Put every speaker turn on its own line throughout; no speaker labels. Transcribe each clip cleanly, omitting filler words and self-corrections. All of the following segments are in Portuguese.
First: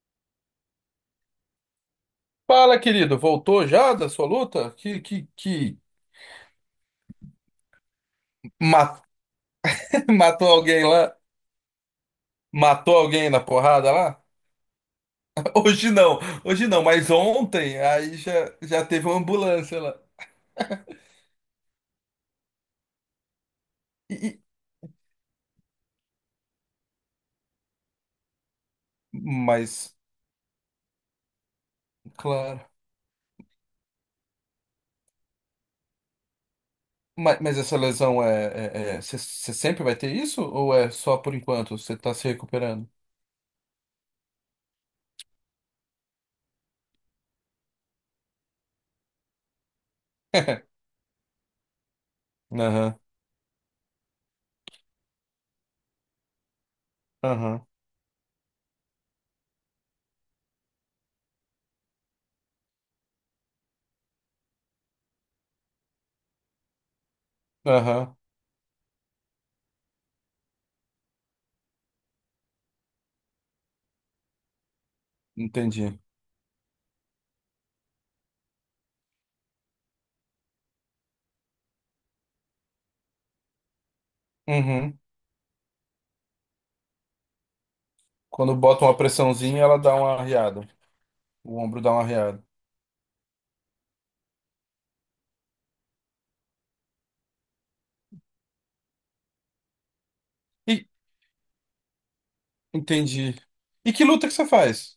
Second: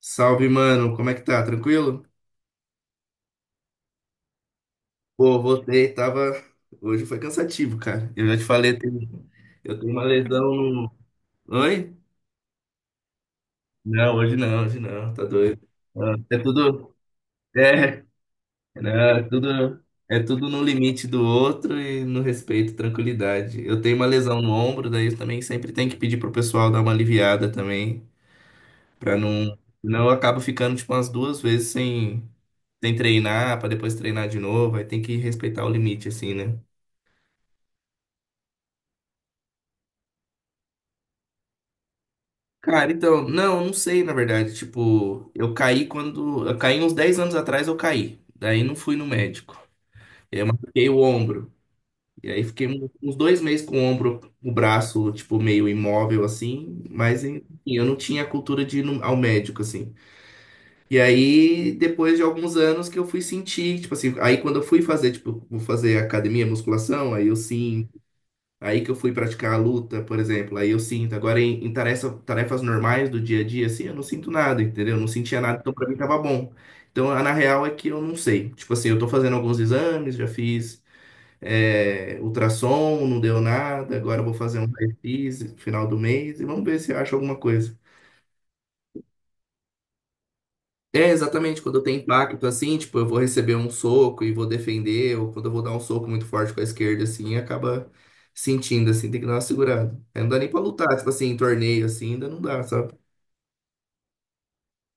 Salve, mano. Como é que tá? Tranquilo?
Fala, querido, voltou já da sua luta?
Pô, voltei, tava. Hoje foi cansativo, cara. Eu já te falei, eu
Ma-
tenho, eu tenho uma lesão
matou alguém
no.
lá?
Oi?
Matou alguém na porrada
Não,
lá?
hoje não, hoje não, tá doido.
Hoje
Ah,
não,
é
hoje não,
tudo.
mas ontem
É,
aí já
não,
teve uma
é
ambulância
tudo.
lá.
É tudo no limite do outro e no respeito, tranquilidade. Eu tenho uma
E- e-
lesão no ombro, daí eu também sempre tenho que pedir pro pessoal dar uma aliviada também, pra não.
mas,
Senão eu acabo ficando, tipo, umas duas vezes sem,
claro.
sem treinar, pra depois treinar de novo. Aí tem que respeitar o limite, assim, né?
Mas essa lesão é. Você sempre vai ter isso? Ou é só por enquanto? Você tá se recuperando?
Cara, então, não, eu não sei, na verdade. Tipo, eu caí quando. Eu caí uns 10 anos atrás, eu caí. Daí não fui no médico. Eu machuquei o ombro. E aí fiquei
Aham,
uns 2 meses com o ombro, o braço, tipo, meio imóvel, assim. Mas, enfim,
aham,
eu não tinha a cultura de ir ao médico, assim. E aí, depois de alguns anos que eu fui sentir, tipo assim, aí quando eu fui fazer, tipo, vou fazer academia, musculação, aí eu sim.
aham,
Aí que eu fui praticar a luta, por exemplo. Aí eu sinto. Agora, em tarefas normais do dia a dia, assim, eu não sinto nada, entendeu? Eu não sentia nada, então pra mim
entendi.
tava bom. Então, na real é que eu não sei. Tipo assim, eu tô fazendo alguns exames, já fiz ultrassom, não deu nada. Agora eu vou fazer um
Uhum.
raio-x no final do mês e vamos ver se eu acho alguma coisa.
Quando bota uma pressãozinha, ela dá uma arriada.
É,
O
exatamente,
ombro
quando
dá
tem
uma arriada.
impacto assim, tipo, eu vou receber um soco e vou defender, ou quando eu vou dar um soco muito forte com a esquerda, assim, acaba sentindo, assim, tem que dar uma segurada. Aí não dá nem pra lutar, tipo assim, em torneio, assim, ainda não dá, sabe?
Entendi. E que luta que você faz?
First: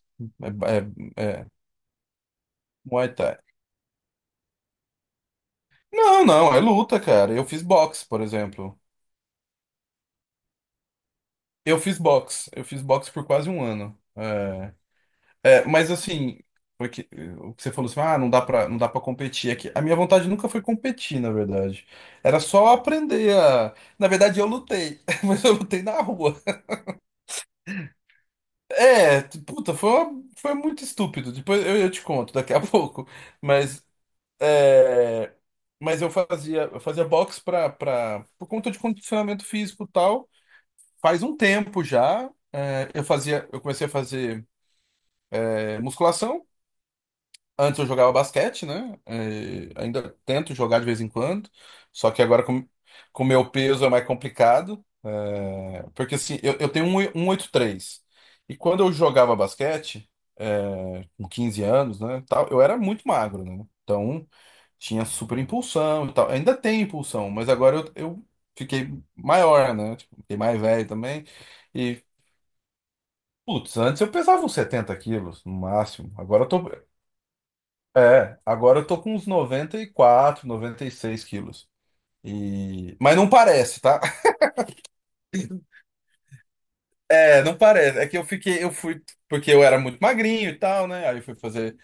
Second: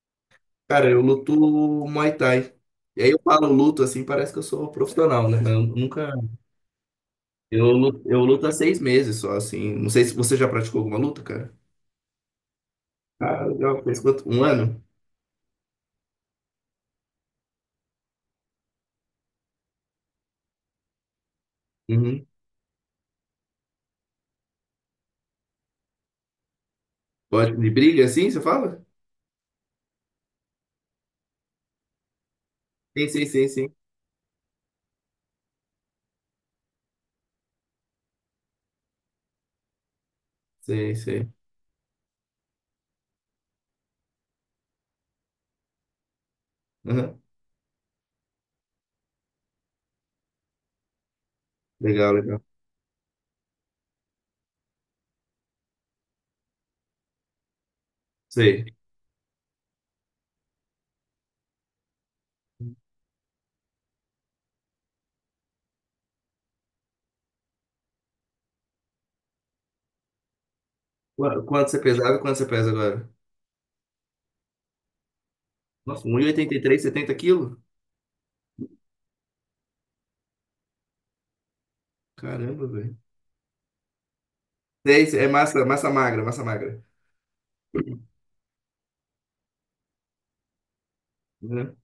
Cara, eu
É, é,
luto
é
Muay Thai. E
Muay
aí eu
Thai.
falo luto, assim, parece que eu sou profissional, né? Eu nunca...
Não, não, é luta, cara. Eu fiz
Eu luto,
boxe,
eu
por
luto há
exemplo.
6 meses só, assim. Não sei se você já praticou alguma luta, cara?
Eu fiz boxe. Eu fiz boxe por
Ah,
quase um
legal.
ano.
Fez quanto? Um
É,
ano?
é, mas assim, porque, o que você falou assim, ah, não dá pra competir aqui. A minha vontade nunca foi competir, na verdade.
Uhum.
Era só aprender a, na verdade, eu lutei, mas eu lutei na rua.
Pode, de briga, assim, você fala?
É, puta, foi, foi muito estúpido. Depois eu te conto daqui a
Sim,
pouco.
sim, sim, sim.
Mas É, mas eu fazia boxe pra, por conta de condicionamento físico e tal.
Sei,
Faz
sei.
um tempo já. É, eu comecei a fazer musculação.
Uhum.
Antes eu jogava basquete, né? Ainda tento jogar de vez em quando, só
Legal,
que
legal.
agora com o meu peso é mais complicado, porque assim, eu tenho um 1,83. E 83, e
Sei.
quando eu jogava basquete, com 15 anos, né, tal, eu era muito magro, né? Então tinha super impulsão e tal. Ainda tem impulsão, mas agora eu fiquei maior, né? Tipo, fiquei mais velho também.
Quanto você
E,
pesava e quanto você pesa agora?
putz, antes eu pesava uns 70 quilos no
Nossa,
máximo. Agora eu tô.
1,83, 70 quilos?
É, agora eu tô com uns 90 94, 96 quilos.
Caramba,
E,
velho.
mas não parece, tá?
Sei, sei, é massa, massa magra, massa magra.
É, não parece. É que eu fui, porque eu era muito magrinho e tal, né? Aí eu fui
Né?
fazer,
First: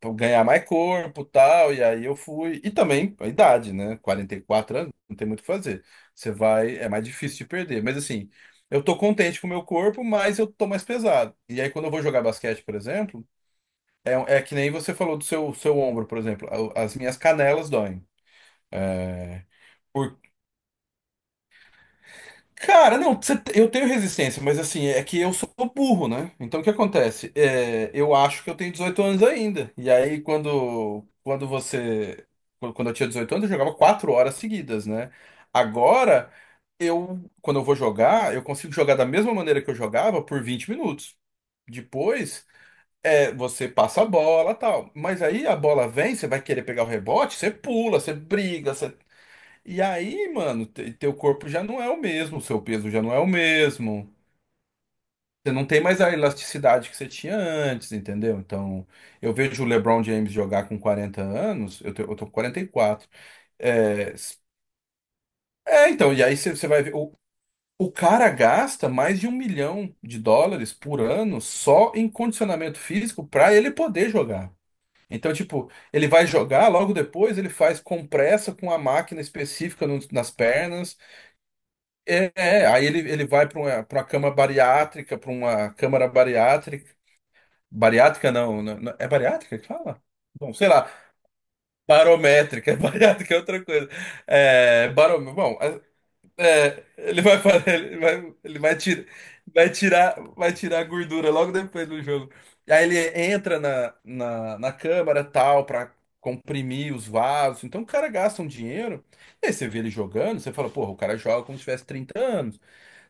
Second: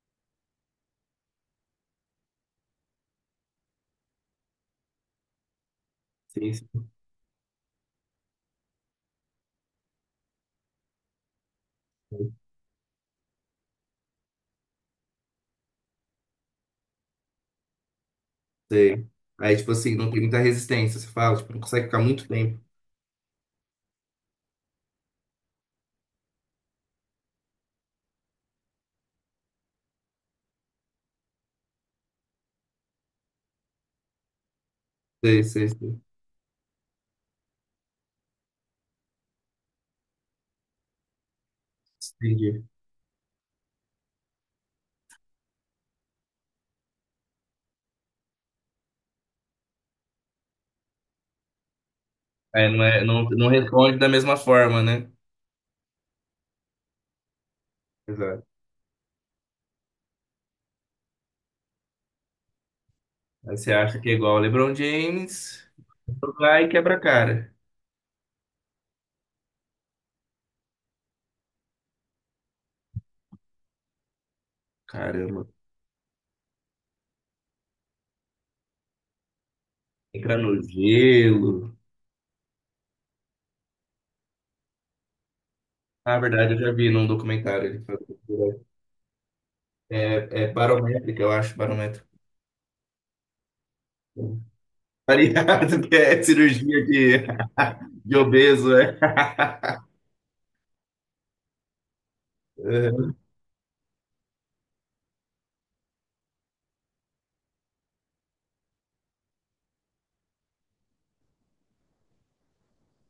pra ganhar mais corpo e tal, e aí eu fui. E também a idade, né? 44 anos, não tem muito o que fazer. Você
Sim,
vai,
sim.
é mais difícil de perder. Mas assim, eu tô contente com o meu corpo, mas eu tô mais pesado. E aí quando eu vou jogar basquete, por exemplo, é que nem você falou do seu ombro, por exemplo. As minhas canelas doem.
Sei.
É,
Aí, tipo assim, não
Por...
tem muita resistência, você fala, tipo, não consegue ficar muito tempo.
Cara, não, eu tenho resistência, mas assim, é que eu sou burro, né? Então o que acontece? É, eu acho que eu tenho 18 anos ainda. E aí, quando você. Quando eu tinha 18 anos, eu jogava 4 horas seguidas, né?
Sei, sei, sei.
Agora, eu, quando eu vou jogar, eu consigo jogar da mesma maneira que eu jogava por 20 minutos. Depois,
Entendi.
você passa a bola, tal. Mas aí a bola vem, você vai querer pegar o rebote, você pula, você briga, e aí, mano, teu corpo já não é o mesmo, seu peso já
É,
não é
não,
o
não responde da
mesmo.
mesma forma, né?
Você não tem mais a elasticidade que você tinha antes, entendeu?
Exato.
Então, eu vejo o LeBron James jogar com 40 anos, eu tô com 44.
Aí você acha que é
É,
igual o
s-
LeBron James,
é, então, e aí você
vai
você
e
vai ver.
quebra a
O,
cara.
o cara gasta mais de 1 milhão de dólares por ano só em condicionamento físico para ele poder jogar. Então,
Caramba.
tipo, ele vai jogar, logo depois ele faz compressa com a máquina específica nas
Entra no
pernas.
gelo.
É, aí ele vai para uma, cama bariátrica, para uma câmara
Na verdade, eu já vi
bariátrica.
num documentário ele
Bariátrica não,
falando.
não- não- é bariátrica que fala?
É
Bom, sei lá,
barométrica, eu acho, barométrica.
barométrica, bariátrica é outra coisa. É, barô, bom,
Variado,
é,
que é
é,
cirurgia de,
ele vai, ele
de
vai, ele
obeso,
vai,
é.
tirar, vai tirar a gordura logo depois do jogo. E aí
Uhum.
ele entra na câmara tal, para comprimir os vasos. Então o cara gasta um dinheiro, e aí você vê ele jogando, você fala, porra, o cara joga como se tivesse 30 anos.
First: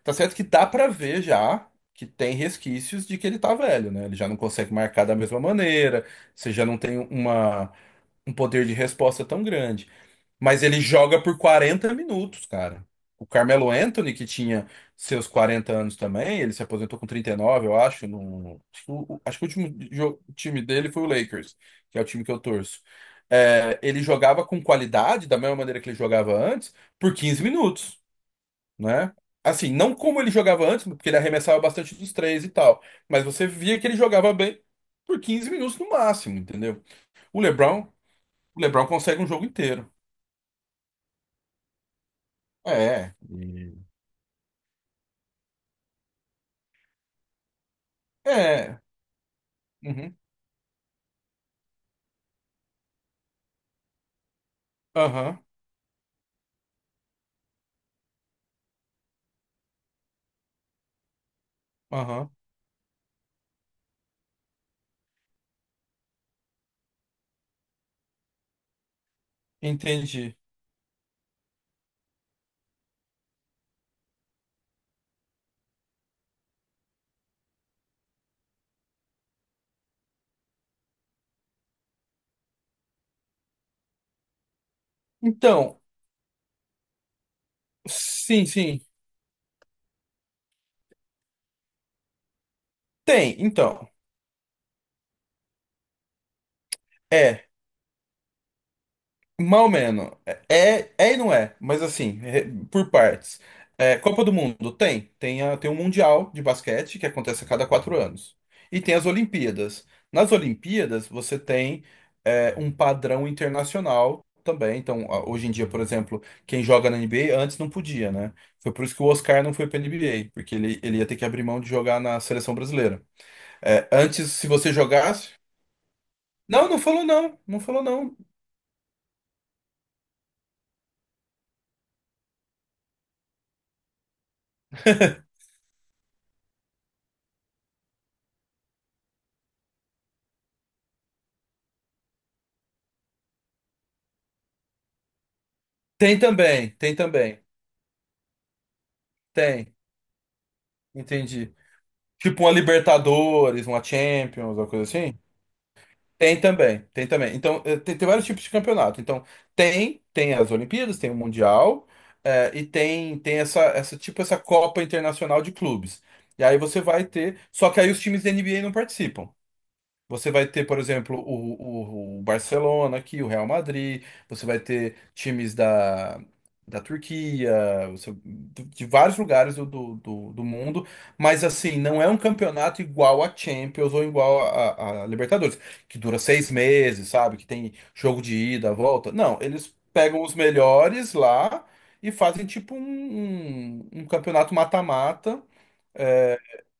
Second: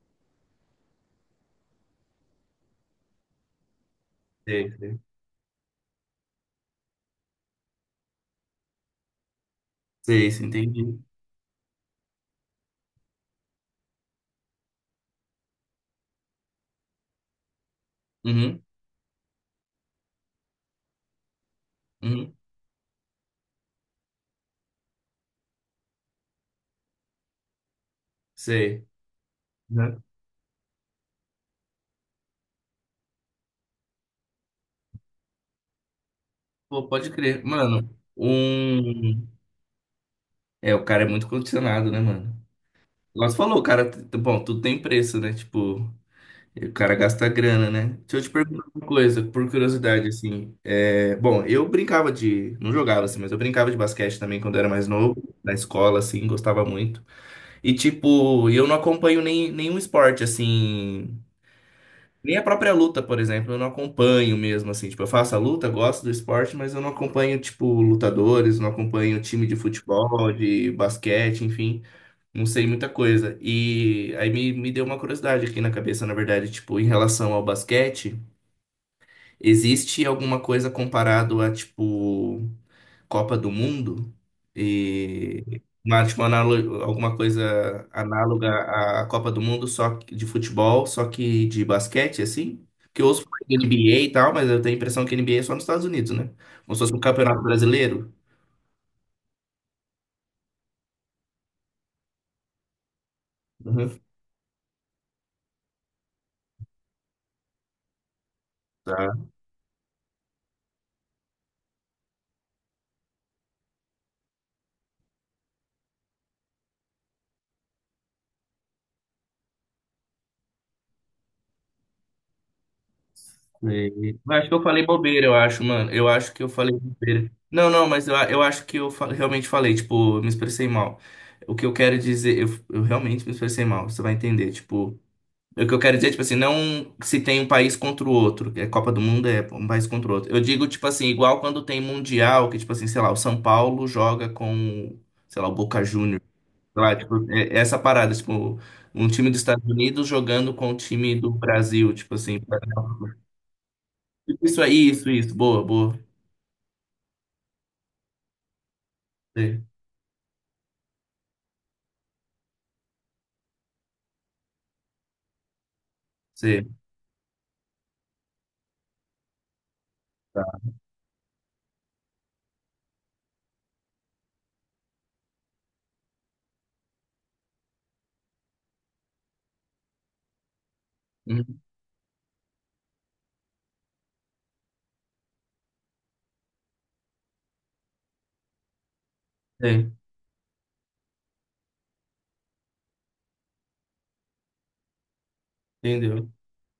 Tá certo que dá pra ver já que tem resquícios de que ele tá velho, né? Ele já não
Sei,
consegue
sei.
marcar da mesma maneira, você já não tem um poder de resposta tão grande.
Sei, isso,
Mas ele
entendi.
joga por 40 minutos, cara. O Carmelo Anthony, que tinha seus 40 anos também, ele se aposentou com 39, eu acho. No,
Uhum,
acho que o último time dele foi o Lakers, que é o time que
uhum,
eu torço. É, ele jogava com qualidade, da mesma maneira que ele jogava antes, por 15 minutos,
sei.
né? Assim, não
Né?
como ele jogava antes, porque ele arremessava bastante dos três e tal, mas você via que ele jogava bem por 15 minutos no máximo, entendeu?
Pô, pode
O
crer.
LeBron,
Mano,
o LeBron consegue um
um...
jogo inteiro.
É, o cara é muito condicionado, né, mano?
É,
Nós falou, o
E-
cara... Bom, tudo tem preço, né? Tipo... E o cara gasta grana, né? Deixa eu te perguntar
é,
uma coisa, por curiosidade,
uhum,
assim. É... Bom, eu brincava de. Não jogava, assim, mas eu brincava de basquete também quando eu era mais novo,
aham,
na escola, assim, gostava muito. E, tipo, eu não acompanho nem, nenhum esporte, assim.
aham,
Nem a própria luta, por exemplo, eu não acompanho mesmo, assim. Tipo, eu faço a luta, gosto do esporte, mas eu não acompanho, tipo, lutadores, não acompanho time de futebol,
entendi.
de basquete, enfim. Não sei muita coisa. E aí me deu uma curiosidade aqui na cabeça, na verdade, tipo, em relação ao basquete, existe alguma coisa comparado a, tipo, Copa do Mundo? E
Então,
uma, tipo, alguma coisa
sim,
análoga
sim,
à Copa do Mundo, de futebol, só que de basquete, assim? Que eu ouço
tem,
falar de
então.
NBA e tal, mas eu tenho a impressão que NBA é só nos Estados Unidos, né? Como se fosse um campeonato
É
brasileiro.
mal menos. É, é e não é, mas assim, por partes. É,
Uhum.
Copa do Mundo tem. Tem um Mundial de basquete que acontece a cada 4 anos. E tem as Olimpíadas. Nas Olimpíadas, você tem um padrão internacional também. Então, hoje em dia, por exemplo, quem joga na NBA antes não podia, né? Foi por isso que o Oscar não foi para NBA, porque ele ia ter que abrir mão de jogar na seleção brasileira. É,
Sei.
antes,
Eu
se
acho que eu
você
falei bobeira,
jogasse.
eu acho, mano. Eu acho que eu
Não,
falei
não falou
bobeira.
não. Não
Não,
falou
não, mas eu,
não.
eu acho que eu realmente falei, tipo, eu me expressei mal. O que eu quero dizer, eu realmente me expressei mal, você vai entender, tipo. O que eu quero dizer, tipo assim, não se tem um país contra o outro, que é Copa do Mundo é um país contra o outro. Eu digo, tipo assim, igual quando tem Mundial, que, tipo assim, sei lá, o São Paulo joga com, sei lá, o Boca
Tem
Juniors.
também,
Sei
tem
lá, tipo,
também.
é essa parada, tipo, um time dos Estados
Tem.
Unidos jogando com o time do
Entendi.
Brasil, tipo assim.
Tipo uma Libertadores, uma
Tipo,
Champions,
isso
uma coisa
aí, isso,
assim?
isso. Boa, boa.
Tem também, tem também. Então, tem vários tipos de campeonato. Então,
Sei,
tem as Olimpíadas, tem o Mundial, e tem tipo, essa Copa Internacional de Clubes. E aí
sei.
você vai ter. Só que aí os times da NBA não participam. Você vai
Tá.
ter, por exemplo, o Barcelona aqui, o Real Madrid, você vai ter times da Turquia, de vários lugares do mundo, mas
Hum,
assim, não é um campeonato igual a Champions ou igual a Libertadores, que dura 6 meses, sabe? Que tem jogo de ida, volta. Não, eles
sei.
pegam os melhores lá e fazem tipo um, um campeonato mata-mata
Entendeu?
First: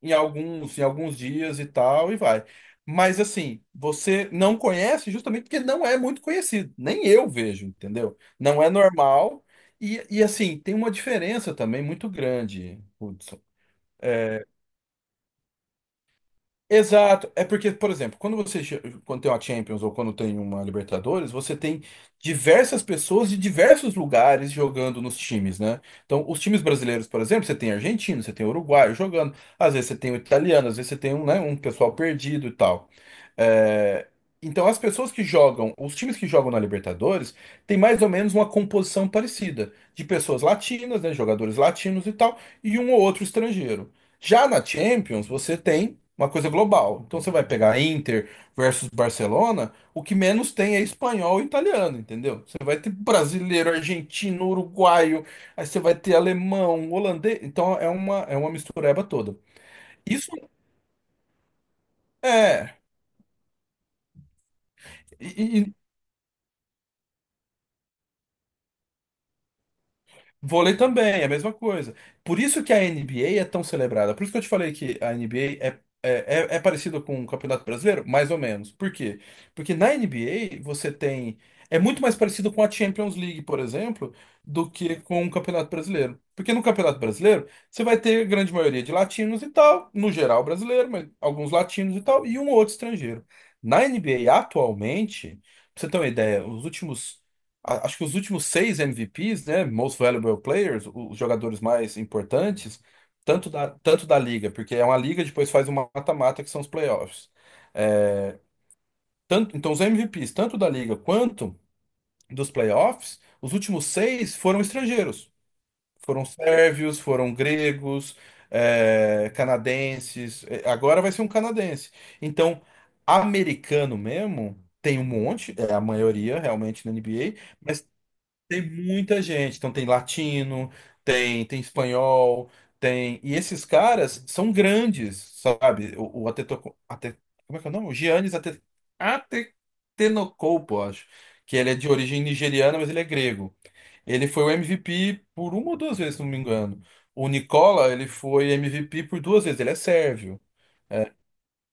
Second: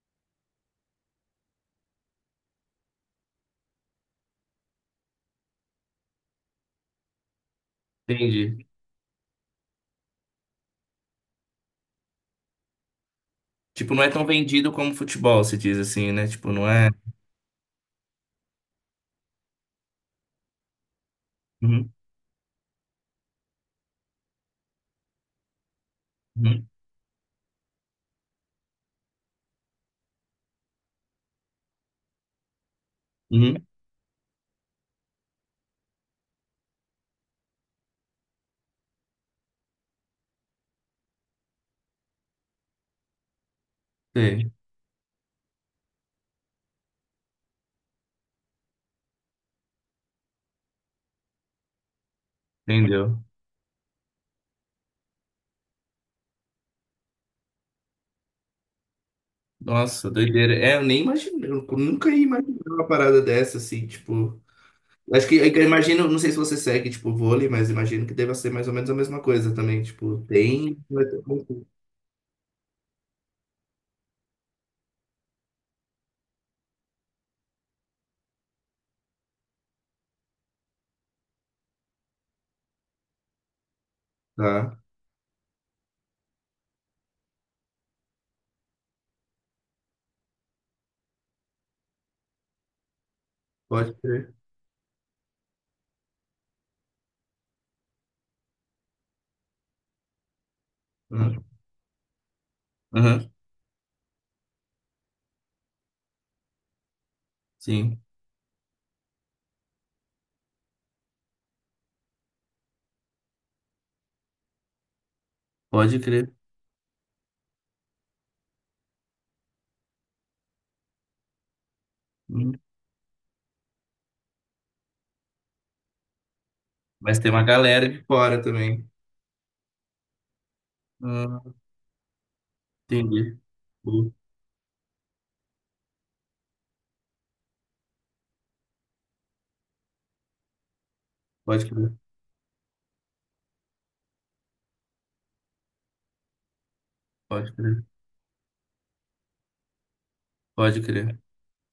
em alguns dias e tal, e vai. Mas assim, você não conhece justamente porque não é muito conhecido. Nem eu vejo, entendeu? Não
Entendi.
é normal. E assim, tem uma diferença também muito grande, Hudson.
Tipo, não é tão
É,
vendido como futebol, se diz assim, né? Tipo, não é.
exato. É porque, por exemplo, quando quando tem uma Champions ou quando tem uma Libertadores, você tem
Uhum,
diversas pessoas de diversos lugares jogando nos times, né? Então, os times
uhum,
brasileiros, por exemplo, você tem argentino, você tem uruguaio jogando, às vezes você tem o italiano, às vezes você tem um, né, um pessoal perdido e tal.
uhum.
É, então, as pessoas que jogam, os times que jogam na Libertadores, tem mais ou menos uma composição parecida de pessoas latinas, né, jogadores latinos e tal, e um ou outro estrangeiro. Já
Sei,
na Champions, você tem uma coisa global. Então você vai pegar Inter versus Barcelona, o que menos tem é espanhol e italiano, entendeu? Você vai ter
entendeu?
brasileiro, argentino, uruguaio, aí você vai ter alemão, holandês. Então é uma mistureba toda.
Nossa,
Isso
doideira. É, eu nem imaginei, eu nunca ia imaginar
é.
uma parada dessa, assim, tipo. Acho que eu
E,
imagino, não sei se você segue, tipo, vôlei, mas imagino que deva ser mais ou menos a mesma coisa também. Tipo,
vôlei
tem. Vai ter
também, é a mesma
concurso.
coisa. Por isso que a NBA é tão celebrada. Por isso que eu te falei que a NBA é parecida com o Campeonato Brasileiro? Mais ou menos. Por quê? Porque na NBA você tem. É muito mais parecido com a Champions League, por exemplo, do
Tá,
que com o Campeonato Brasileiro. Porque no Campeonato Brasileiro você vai ter a grande maioria de latinos e tal, no geral brasileiro, mas alguns latinos e tal, e um ou outro estrangeiro. Na
pode crer.
NBA atualmente, pra você ter uma ideia, os últimos acho que os últimos 6 MVPs, né, Most Valuable Players, os
Uhum,
jogadores mais importantes,
uhum,
tanto da liga, porque é uma liga, depois faz uma mata-mata, que são os playoffs.
sim,
É, tanto, então, os MVPs, tanto da liga quanto dos playoffs, os últimos 6 foram estrangeiros.
pode
Foram
crer.
sérvios, foram gregos, canadenses. É, agora vai ser um canadense.
Uhum.
Então, americano mesmo, tem um monte, é a maioria realmente na
Mas tem uma
NBA.
galera de fora
Tem
também.
muita gente, então tem latino, tem
Hum,
tem espanhol, tem. E
entendi.
esses
Pô,
caras são grandes, sabe? Como é que é o nome? O Giannis Atetenokounmpo, acho. Que
pode
ele é de
crer,
origem nigeriana, mas ele é grego. Ele foi o MVP por uma ou duas vezes, se não me engano. O
pode crer,
Nicola, ele foi MVP por duas vezes, ele é sérvio.
pode crer.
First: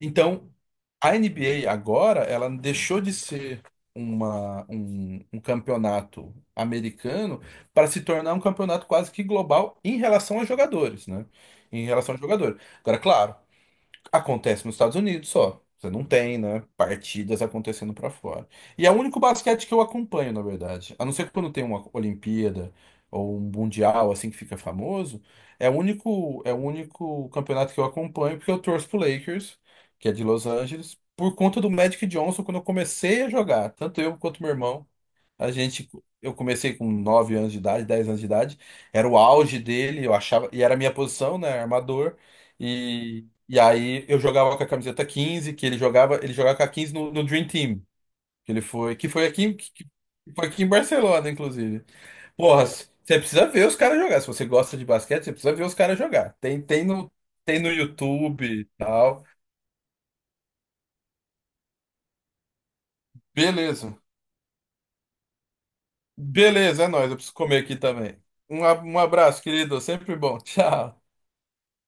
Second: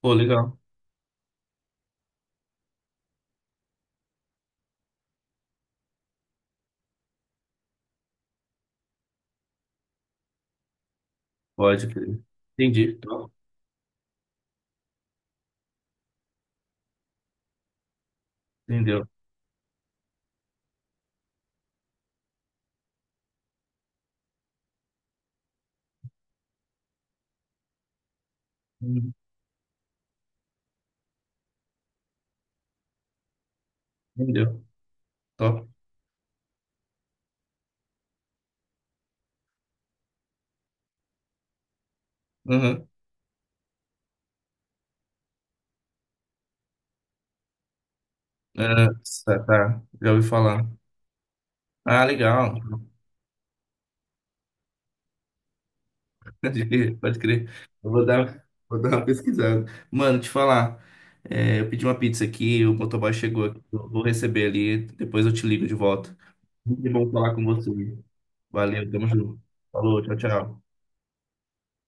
Pô, legal.
a NBA agora, ela deixou de ser um campeonato americano para se tornar um campeonato quase que global em relação a jogadores, né? Em
Pode
relação a
crer.
jogadores.
Entendi.
Agora,
Top.
claro. Acontece nos Estados Unidos só. Você não tem, né? Partidas acontecendo pra fora. E é o
Entendeu.
único basquete que eu acompanho, na verdade. A não ser quando tem uma Olimpíada ou um Mundial, assim, que fica famoso. É o único campeonato que eu acompanho, porque eu torço pro
Uhum,
Lakers, que é de Los Angeles, por conta do Magic Johnson, quando eu comecei a jogar, tanto eu quanto meu
entendeu.
irmão. A
Top.
gente, eu comecei com 9 anos de idade, 10 anos de idade. Era o auge dele, eu achava, e era a minha posição, né, armador.
Uhum.
E aí eu jogava com a camiseta 15 que ele jogava com a 15 no Dream Team, que ele
Ah,
foi, que foi
tá,
aqui,
tá.
que
Já ouvi
que foi aqui
falar.
em Barcelona, inclusive.
Ah, legal.
Porra, você precisa ver os caras jogar. Se você gosta de basquete, você precisa ver os caras jogar. Tem,
Pode
tem
crer,
no,
pode crer.
tem no
Eu vou
YouTube
dar,
e
vou dar uma
tal.
pesquisada. Mano, te falar. Eu pedi uma pizza aqui, o motoboy chegou aqui. Eu
Beleza.
vou receber ali, depois eu te ligo de volta.
Beleza, é
Muito
nóis.
bom
Eu preciso
falar com
comer
você.
aqui também. Um, a-
Valeu,
um
tamo junto.
abraço, querido.
Falou, tchau,
Sempre bom.
tchau.
Tchau.